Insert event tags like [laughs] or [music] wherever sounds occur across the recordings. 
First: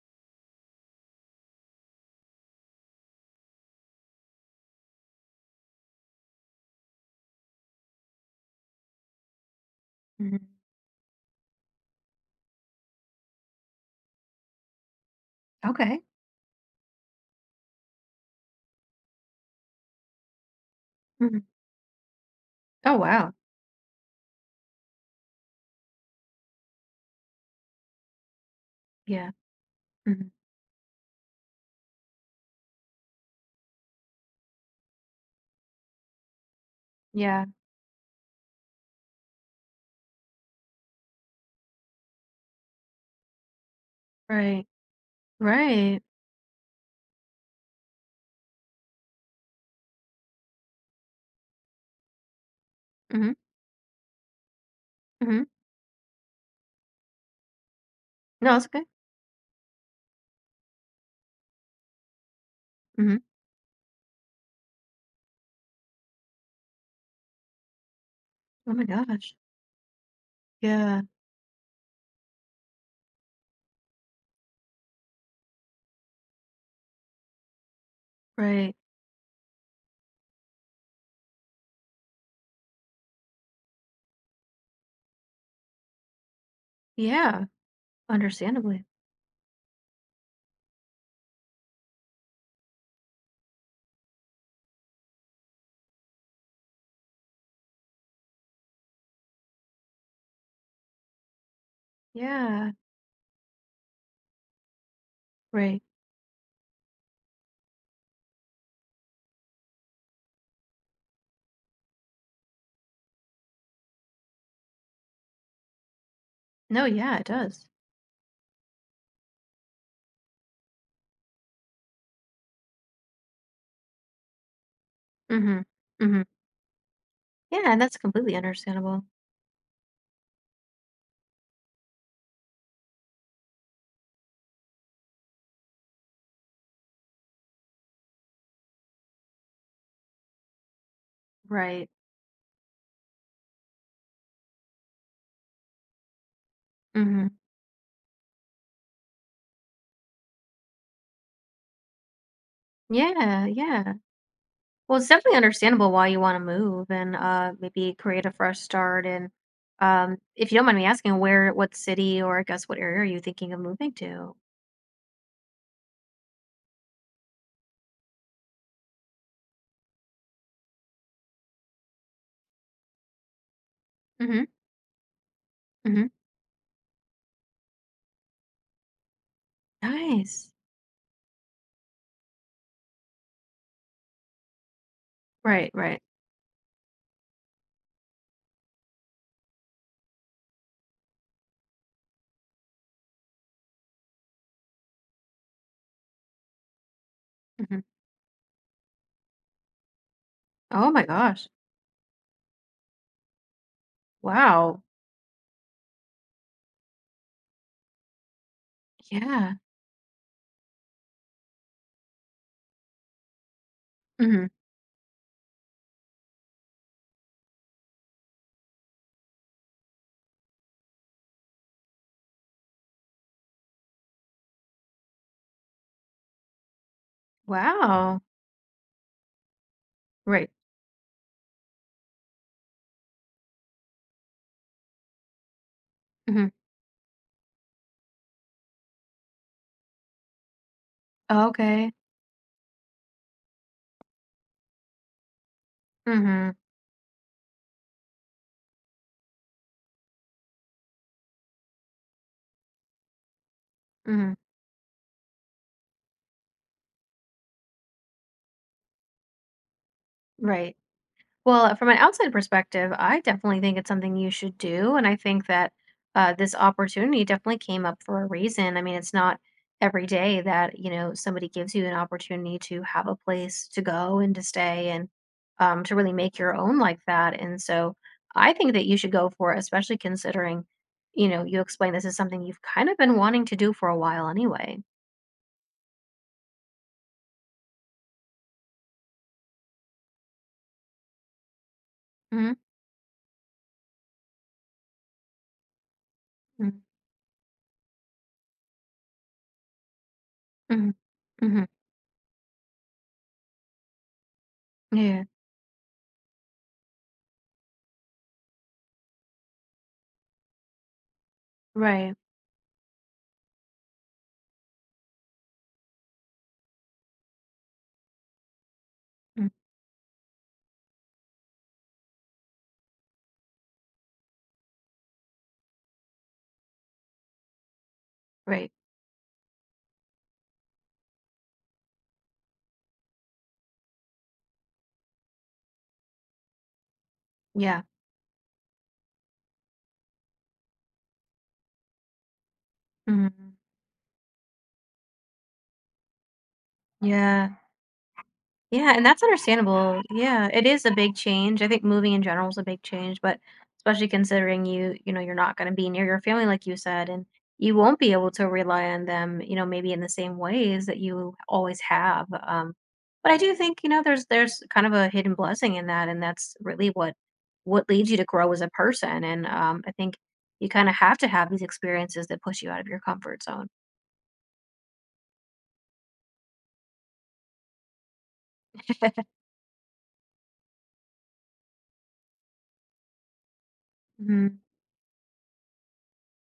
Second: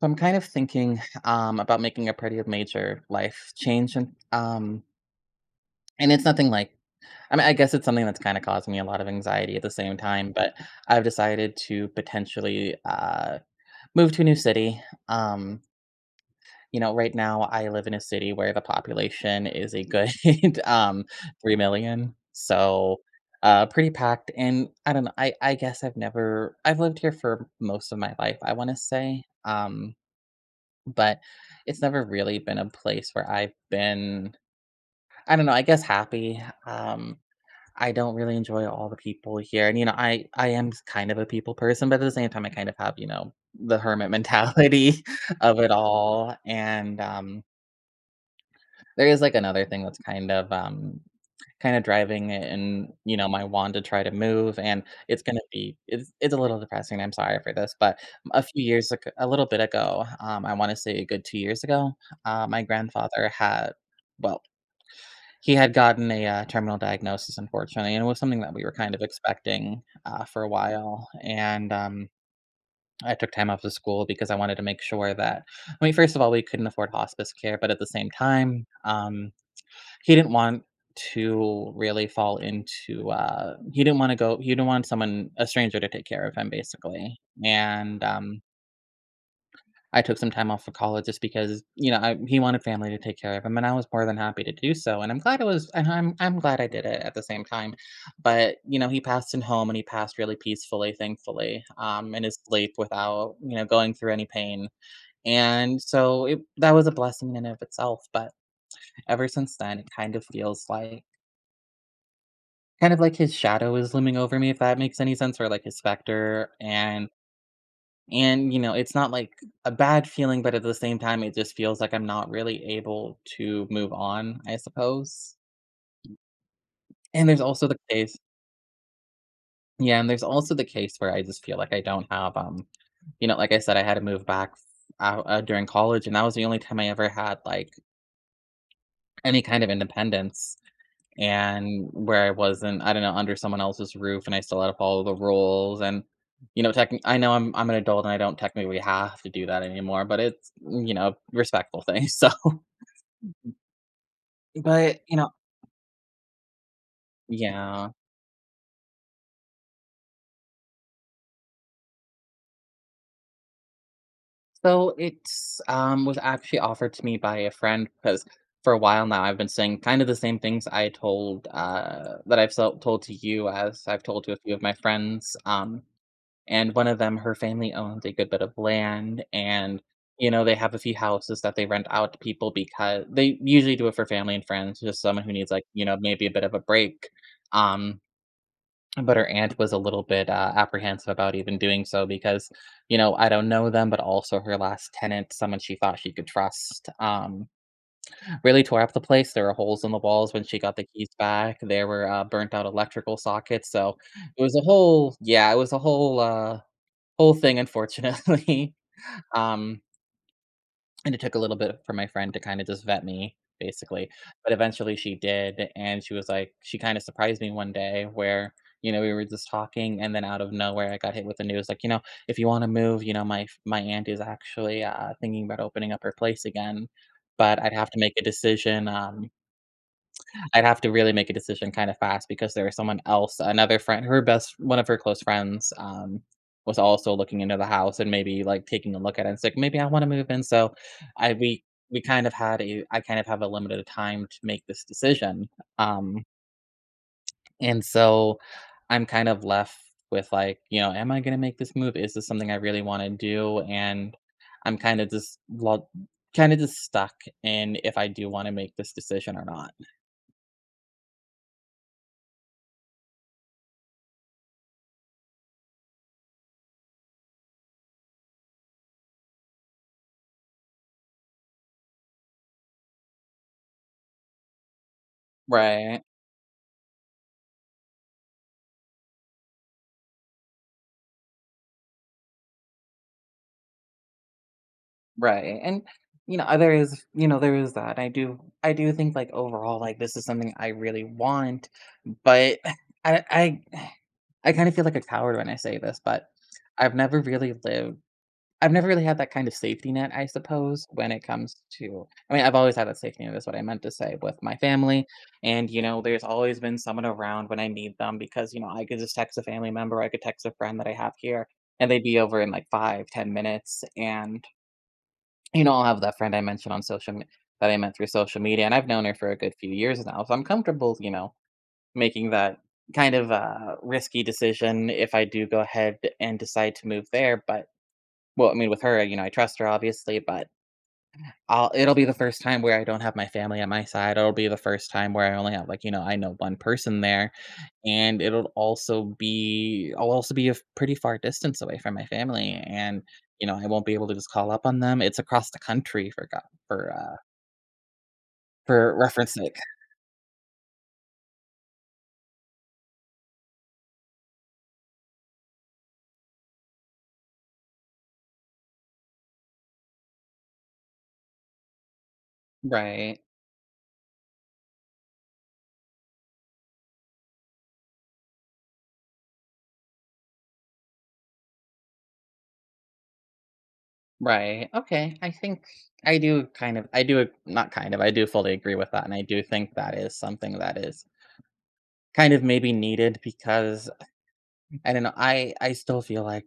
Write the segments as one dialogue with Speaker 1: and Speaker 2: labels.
Speaker 1: So I'm kind of thinking, about making a pretty major life change, and it's nothing like, I mean, I guess it's something that's kind of causing me a lot of anxiety at the same time.
Speaker 2: Mhm.
Speaker 1: But I've decided to potentially move to a new city. Um,
Speaker 2: Okay.
Speaker 1: right now I live in a city where the population is a good [laughs] um,
Speaker 2: Mhm.
Speaker 1: 3 million,
Speaker 2: Oh,
Speaker 1: so
Speaker 2: wow.
Speaker 1: pretty packed. And I don't know. I guess I've never I've lived here for most of my life, I want to say.
Speaker 2: Yeah. Mhm.
Speaker 1: But it's never really been a place where I've been, I don't know, I guess, happy.
Speaker 2: Yeah.
Speaker 1: I don't really enjoy all the people here. And, I am kind of a people person, but at the same time, I kind of have, the hermit
Speaker 2: Right.
Speaker 1: mentality [laughs] of it
Speaker 2: Right.
Speaker 1: all. And there is, like, another thing that's kind of, kinda driving it, and,
Speaker 2: Mhm.
Speaker 1: my wand to try to move, and it's gonna
Speaker 2: Mhm.
Speaker 1: be, it's a little depressing, I'm sorry for this, but a
Speaker 2: No,
Speaker 1: few
Speaker 2: it's okay.
Speaker 1: years ag a little bit ago, I wanna say a good 2 years ago, my
Speaker 2: Mhm.
Speaker 1: grandfather had, well, he had gotten a, terminal diagnosis, unfortunately, and it was something that we
Speaker 2: Oh
Speaker 1: were
Speaker 2: my
Speaker 1: kind of
Speaker 2: gosh.
Speaker 1: expecting, for a
Speaker 2: Yeah.
Speaker 1: while, and, I took time off of school because I wanted to make sure that, I mean, first of all, we couldn't afford hospice care, but at the same time,
Speaker 2: Right.
Speaker 1: he didn't want to really fall into, he didn't wanna go, he didn't want someone, a stranger, to take care of him, basically,
Speaker 2: Yeah.
Speaker 1: and,
Speaker 2: Understandably.
Speaker 1: I took some time off for college just because, I he wanted family to take care of him, and I was more than happy to do so, and I'm glad it was and I'm glad I did it at the same time, but, he passed in home, and he passed really peacefully, thankfully, in his
Speaker 2: Yeah.
Speaker 1: sleep without, going through any pain, and
Speaker 2: Right.
Speaker 1: so, it that was a blessing in and of itself, but ever since then, it kind of feels like, his shadow is looming over me, if that makes any sense, or like his specter.
Speaker 2: No,
Speaker 1: and
Speaker 2: yeah, it does.
Speaker 1: and, you know, it's not like a bad feeling, but at the same time, it just feels like I'm not really able to move on, I suppose.
Speaker 2: Mhm. Mhm.
Speaker 1: And there's also
Speaker 2: Yeah,
Speaker 1: the
Speaker 2: and that's
Speaker 1: case
Speaker 2: completely understandable.
Speaker 1: Yeah, and there's also the case where I just feel like I don't have, like I said, I had to move back out, during college, and that was the only time I ever had, like, any kind of independence,
Speaker 2: Right.
Speaker 1: and where I wasn't, I don't know, under someone else's roof, and I still had to follow the rules, and, you know, techni I
Speaker 2: Mhm.
Speaker 1: know I'm an adult and I don't technically have to do that anymore, but it's, respectful thing. [laughs] So,
Speaker 2: Yeah. Yeah. Well,
Speaker 1: but,
Speaker 2: it's definitely understandable why you want to move and
Speaker 1: yeah.
Speaker 2: maybe create a fresh start, and if you don't mind me asking, where what city, or I guess what area, are you thinking of moving to?
Speaker 1: So it's was actually offered to me by a friend because for a while now I've been saying kind of the same things I told that I've told to you, as I've told to a
Speaker 2: Mhm,
Speaker 1: few of my friends.
Speaker 2: mhm.
Speaker 1: And one of them, her family owns a good bit of land, and,
Speaker 2: Nice.
Speaker 1: they have a few houses that they rent out to people because they usually do it for family and friends, just someone who needs, like,
Speaker 2: Right, right.
Speaker 1: maybe a bit of a break. Um, but her aunt was a little bit apprehensive about even doing so because, I don't know them, but also her last tenant, someone she thought she could trust,
Speaker 2: Mhm.
Speaker 1: really tore up the place. There were holes in the walls when she got the
Speaker 2: Oh my
Speaker 1: keys
Speaker 2: gosh.
Speaker 1: back. There were burnt out electrical sockets. So it was a
Speaker 2: Wow.
Speaker 1: whole, yeah, it was a whole whole thing, unfortunately. [laughs]
Speaker 2: Yeah.
Speaker 1: Um, and it took a little bit for my friend to kinda just vet me, basically,
Speaker 2: Mhm.
Speaker 1: but eventually she did, and she was like she kinda surprised me one day where, we were just talking, and then out of nowhere, I got hit with the news, like, "You know, if you wanna move, you know, my aunt is actually, thinking about opening up her place again, but I'd have to make
Speaker 2: Wow.
Speaker 1: a decision,
Speaker 2: Right.
Speaker 1: I'd have to really make a decision kinda fast, because there was someone else, another friend her best one of her close friends,
Speaker 2: Mhm.
Speaker 1: was also looking into the house and maybe, like, taking a look at it, and it's like, 'Maybe I wanna move in,' so I we
Speaker 2: Okay.
Speaker 1: I kind of have a limited time to make this decision, um
Speaker 2: Mhm,
Speaker 1: and so I'm kind of left with, like, am I going to make this move? Is this something I really want to do? And
Speaker 2: mhm.
Speaker 1: I'm kind of just, kind of just stuck in if I do want to make this decision or not.
Speaker 2: Right. Well, from an outside perspective, I definitely think it's something you should do, and I think that this opportunity definitely came up for a reason. I mean, it's not every day that, you know, somebody gives you an opportunity to have a place to go and to stay, and to
Speaker 1: Right.
Speaker 2: really make your own like that. And so I think that you should go for it, especially considering, you know, you explain this is something you've kind of been wanting to do for a while anyway.
Speaker 1: Right, and, there is, there is that. I do think, like, overall, like, this is something I really want,
Speaker 2: Mm-hmm.
Speaker 1: but [laughs] [sighs] I I I kinda feel like a coward when I say this, but I've never really lived I've never really had that kind of safety net, I suppose, when it comes
Speaker 2: Mm-hmm.
Speaker 1: to, I mean, I've always had that safety net, is what I meant to say, with my family,
Speaker 2: Yeah.
Speaker 1: and, there's always been someone around when I need them, because, I could just text a family member, I could text a friend that I have here, and they'd
Speaker 2: Right.
Speaker 1: be over in, like, 5, 10 minutes, and, I'll have that friend I mentioned on social me that I met through social media, and I've known her for a
Speaker 2: Mm,
Speaker 1: good few years now, so I'm comfortable, making that kind of, risky decision if I do go ahead and decide to move there, but, well, I mean,
Speaker 2: right.
Speaker 1: with her, I trust her, obviously, but I'll it'll be the first time where I don't have my family at my side. It'll be the first time where I only have, like, I know one person there,
Speaker 2: Yeah.
Speaker 1: and it'll also be I'll also be a f pretty far distance away from my family, and,
Speaker 2: Hmm,
Speaker 1: I won't be able to just call up on them. It's across the country, for, uh,
Speaker 2: yeah. Yeah,
Speaker 1: for
Speaker 2: and that's
Speaker 1: reference sake.
Speaker 2: understandable. Yeah, it is a big change. I think moving in general is a big change, but especially considering you're not going to be near your family, like you said, and you won't be able to rely on them, you know, maybe in the same ways that you always have.
Speaker 1: Right,
Speaker 2: But I do think, you know, there's kind of a hidden blessing in that, and that's really what leads you to grow as a person. And I think you kind of have to have these experiences that push you out of your comfort zone.
Speaker 1: right, okay, I think I do ag not kind of, I do fully agree with that, and I do think that is something that is kind of maybe needed, because
Speaker 2: Hmm,
Speaker 1: I don't know, I still feel like,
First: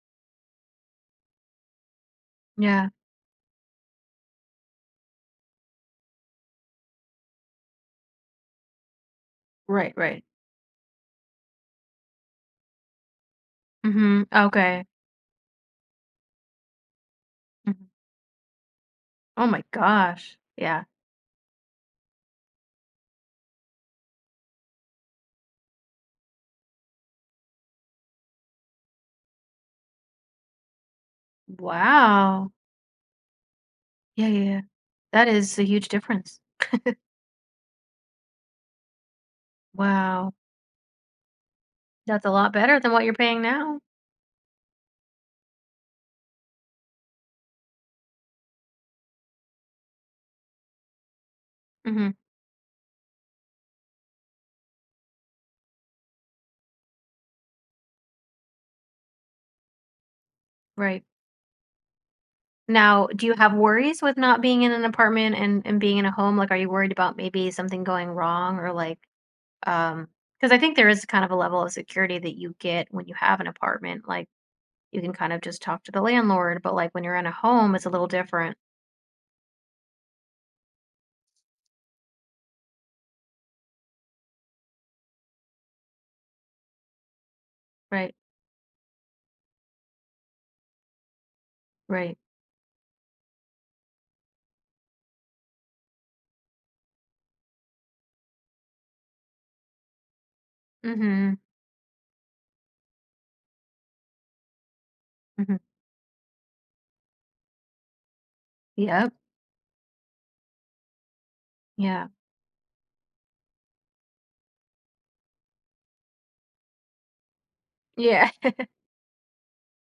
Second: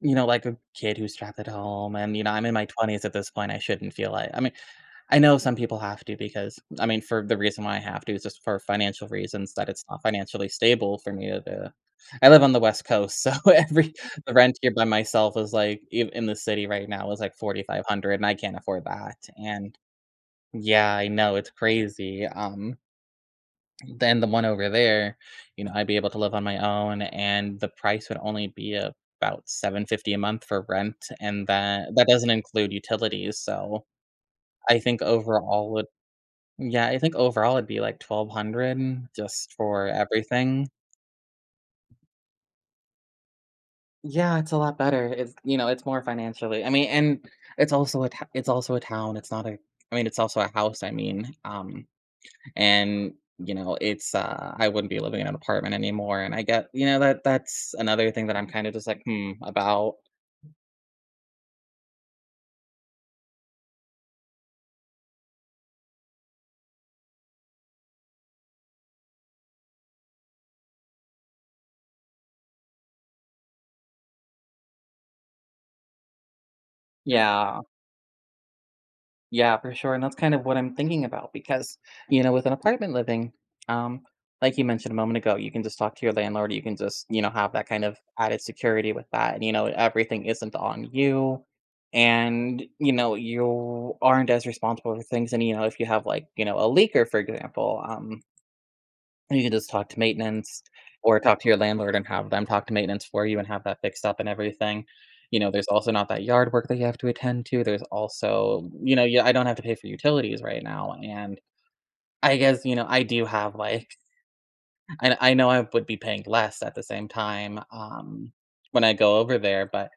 Speaker 1: you know, like a kid who's trapped at home, and, I'm in my
Speaker 2: yeah.
Speaker 1: 20s at this point, I shouldn't feel like, I mean, I know some people have to, because, I mean, for the reason why I have to is just for financial reasons, that it's
Speaker 2: Right.
Speaker 1: not
Speaker 2: Right.
Speaker 1: financially stable for me to. I live on the West Coast, so [laughs] every
Speaker 2: Hmm,
Speaker 1: the rent here
Speaker 2: okay.
Speaker 1: by myself is like, in the city right now, is like 4,500, and I can't afford that,
Speaker 2: Oh my
Speaker 1: and,
Speaker 2: gosh. Yeah.
Speaker 1: yeah, I know, it's crazy, then the one over there, I'd be able to live on my own, and the price would only be about 750 a month for rent, and that doesn't
Speaker 2: Wow.
Speaker 1: include utilities, so
Speaker 2: Yeah, yeah, yeah.
Speaker 1: I think
Speaker 2: That is a
Speaker 1: overall
Speaker 2: huge
Speaker 1: would
Speaker 2: difference.
Speaker 1: yeah, I think overall it'd be like 1,200 just for
Speaker 2: Wow.
Speaker 1: everything.
Speaker 2: That's a lot better than what you're paying now.
Speaker 1: Yeah, it's a lot better. It's more financially, I mean, and it's also a t it's also a town, it's not a, I mean, it's also a house, I mean,
Speaker 2: Hmm,
Speaker 1: and it's I wouldn't be living in an apartment anymore, and I get, that that's another thing that I'm kind of just, like, hmm about.
Speaker 2: right. Now, do you have worries with not being in an apartment, and being in a home? Like, are you worried about maybe something going wrong, or like, um, because I think there is kind of a level of security that you get when you have an apartment. Like, you can kind of just talk to the landlord, but like when you're in a
Speaker 1: Yeah,
Speaker 2: home, it's a little different.
Speaker 1: yeah, for sure, and that's kind of what I'm thinking about, because, with an apartment living, um like you mentioned a moment ago, you can just talk to your landlord, you can just, have that kind of
Speaker 2: Right.
Speaker 1: added security with that, and everything isn't on you,
Speaker 2: Right.
Speaker 1: and you aren't as responsible for things, and if you have, like, a leaker, for example, you can just talk to maintenance or
Speaker 2: Mm-hmm.
Speaker 1: talk to your landlord and have them talk to maintenance for you and have that fixed up and everything.
Speaker 2: Hmm,
Speaker 1: There's also not that yard work that you have to attend to. There's also,
Speaker 2: yep.
Speaker 1: yeah, I don't have to pay for utilities right now. And
Speaker 2: Yeah.
Speaker 1: I guess, I do have, like, [laughs] I know I would be paying less at the same time,
Speaker 2: Yeah.
Speaker 1: when I go over there, but,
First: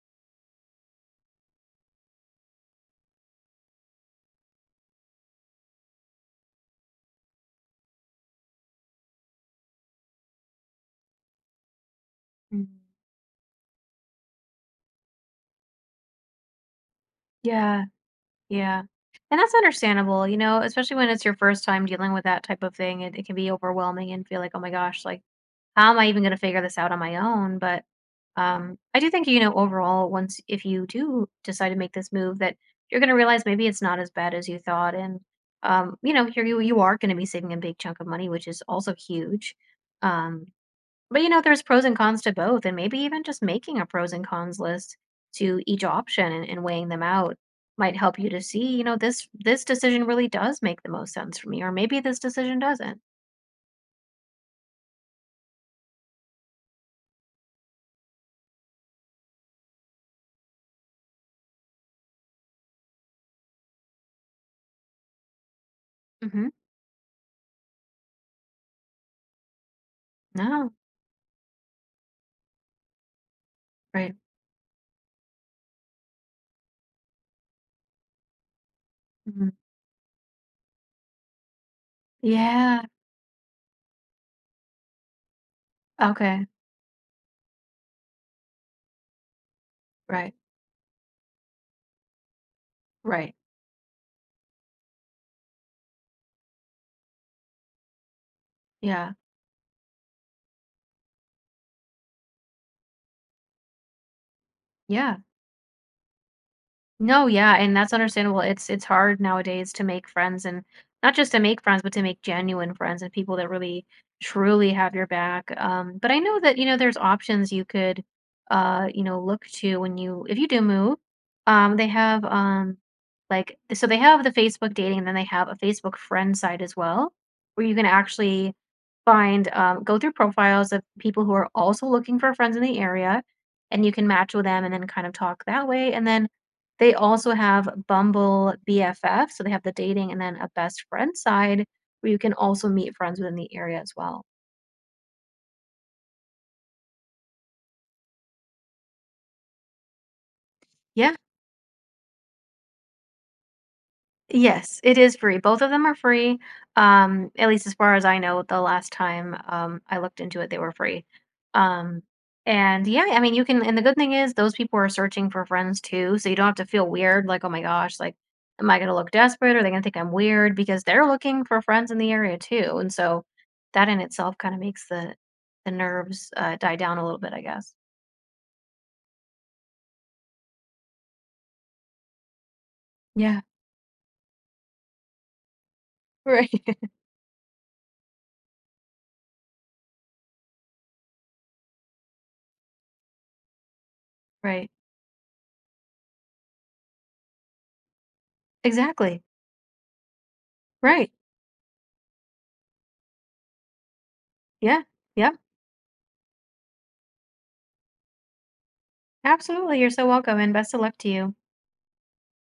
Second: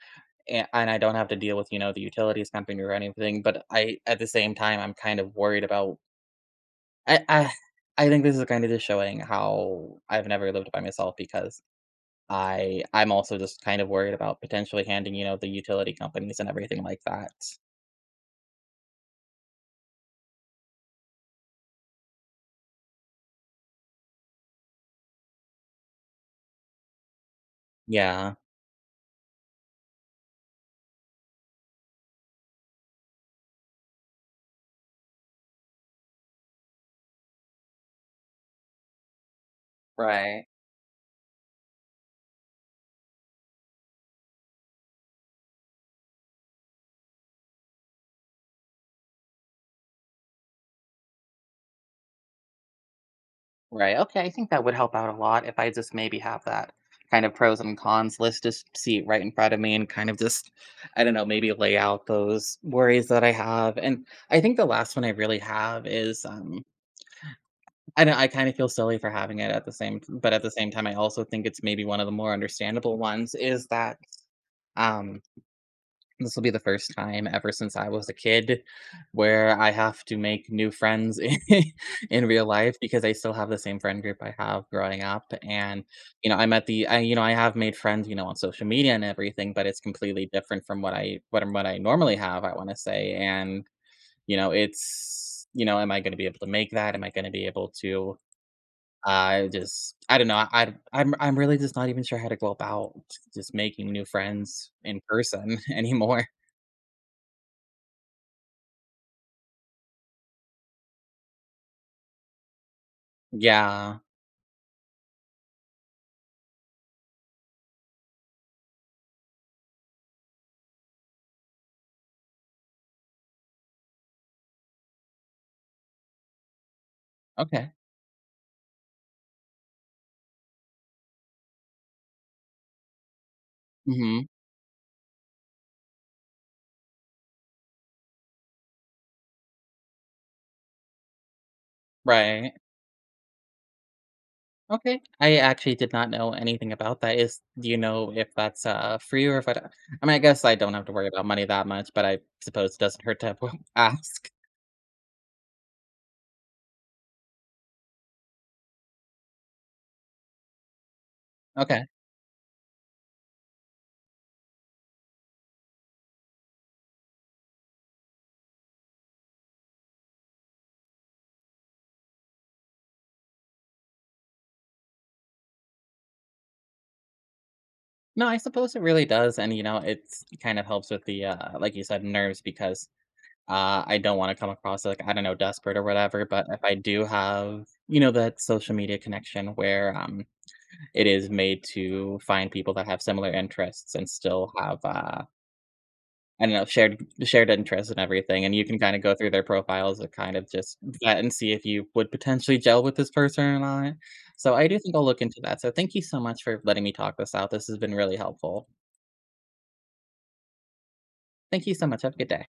Speaker 1: and I don't have to deal with, the utilities company or anything. But, at the same time, I'm kind of worried about. I, I, I think this is kind of just showing how I've never lived by myself, because
Speaker 2: [laughs] Mhm.
Speaker 1: I'm also just kind of worried about potentially handing, the utility companies and everything like that.
Speaker 2: Yeah, yeah. And that's understandable, you know, especially when it's your first time dealing with that type of thing. It can be overwhelming and feel like, oh my gosh, like, how am I even going to figure this out on my own? But
Speaker 1: Yeah.
Speaker 2: I do think, you know, overall, once if you do decide to make this move, that you're going to realize maybe it's not as bad as you thought. And, you know, you are going to be saving a big chunk of money, which is also huge.
Speaker 1: Right.
Speaker 2: Um, but, you know, there's pros and cons to both, and maybe even just making a pros and cons list to each option, and weighing them out might help you to see, you know, this decision really does make the most sense for me, or maybe this decision doesn't.
Speaker 1: Right. Okay, I think that would help out a lot if I just maybe have that kind of pros and cons list, just see it right in front of me and kind of just, I don't know, maybe lay out those worries that I have. And I think the last one I really have is,
Speaker 2: Mm-hmm.
Speaker 1: I don't I kind of feel silly for having it at the same, but at the same
Speaker 2: No.
Speaker 1: time I also think it's maybe one of the more understandable ones, is that,
Speaker 2: Right.
Speaker 1: um this will be the first time ever since I was a kid
Speaker 2: Hmm,
Speaker 1: where I have to make new friends [laughs] in real life,
Speaker 2: yeah.
Speaker 1: because I still have the same friend group I have growing up. And,
Speaker 2: Okay.
Speaker 1: I'm at the I have made friends, on social media and everything, but it's completely
Speaker 2: Right.
Speaker 1: different from what I normally have, I want to say.
Speaker 2: Right.
Speaker 1: And, it's, am I going to be able to make that? Am I going to be able to
Speaker 2: Yeah.
Speaker 1: I don't know. I'm really just not even sure how to go about just making new friends in
Speaker 2: Yeah.
Speaker 1: person [laughs] anymore.
Speaker 2: No, yeah, and that's understandable. It's hard nowadays to make friends, and not just to make friends, but to make genuine friends and people that really
Speaker 1: Yeah.
Speaker 2: truly have your back. But I know that, you know, there's options you could look to when you if you do move. They have they have the Facebook dating, and then they have a Facebook friend site as well, where
Speaker 1: Okay.
Speaker 2: you can actually find go through profiles of people who are also looking for friends in the area, and you can
Speaker 1: Mhm.
Speaker 2: match with them and then kind of talk that way. And then they also have Bumble BFF, so they have the dating and then a best friend side, where you can
Speaker 1: Right.
Speaker 2: also meet friends within the area as well.
Speaker 1: Okay. I actually did not know anything about that. Is Do you know if that's free, or if I mean, I guess I don't have to worry
Speaker 2: Yeah.
Speaker 1: about money that much, but I suppose it doesn't hurt to [laughs] ask.
Speaker 2: Yes, it is free. Both of them are free. At least as far as I know, the last time I looked into it, they were free.
Speaker 1: Okay.
Speaker 2: Um, and yeah, I mean, you can. And the good thing is, those people are searching for friends too, so you don't have to feel weird. Like, oh my gosh, like, am I gonna look desperate? Are they gonna think I'm weird? Because they're looking for friends in the area too, and so that in itself kind of makes the nerves die down a little bit, I guess.
Speaker 1: No, I suppose it really does, and, it's, it kind of helps with the, like you said, nerves, because
Speaker 2: Yeah. [laughs]
Speaker 1: I don't want to come across, like, I don't know, desperate or whatever. But
Speaker 2: Right.
Speaker 1: if I do have, that social media connection where it is made to find people that have similar interests and still
Speaker 2: Right.
Speaker 1: have, I don't know, shared interests and everything, and you can kinda go
Speaker 2: Exactly.
Speaker 1: through their profiles and kind of just
Speaker 2: Right.
Speaker 1: vet and see if you would potentially gel with this person or not. So I do
Speaker 2: Yeah.
Speaker 1: think I'll look
Speaker 2: Yeah.
Speaker 1: into that. So thank you so much for letting me talk this out. This has been really helpful.
Speaker 2: Absolutely. You're so welcome, and best of luck to you.
Speaker 1: Thank you so much. Have a good day.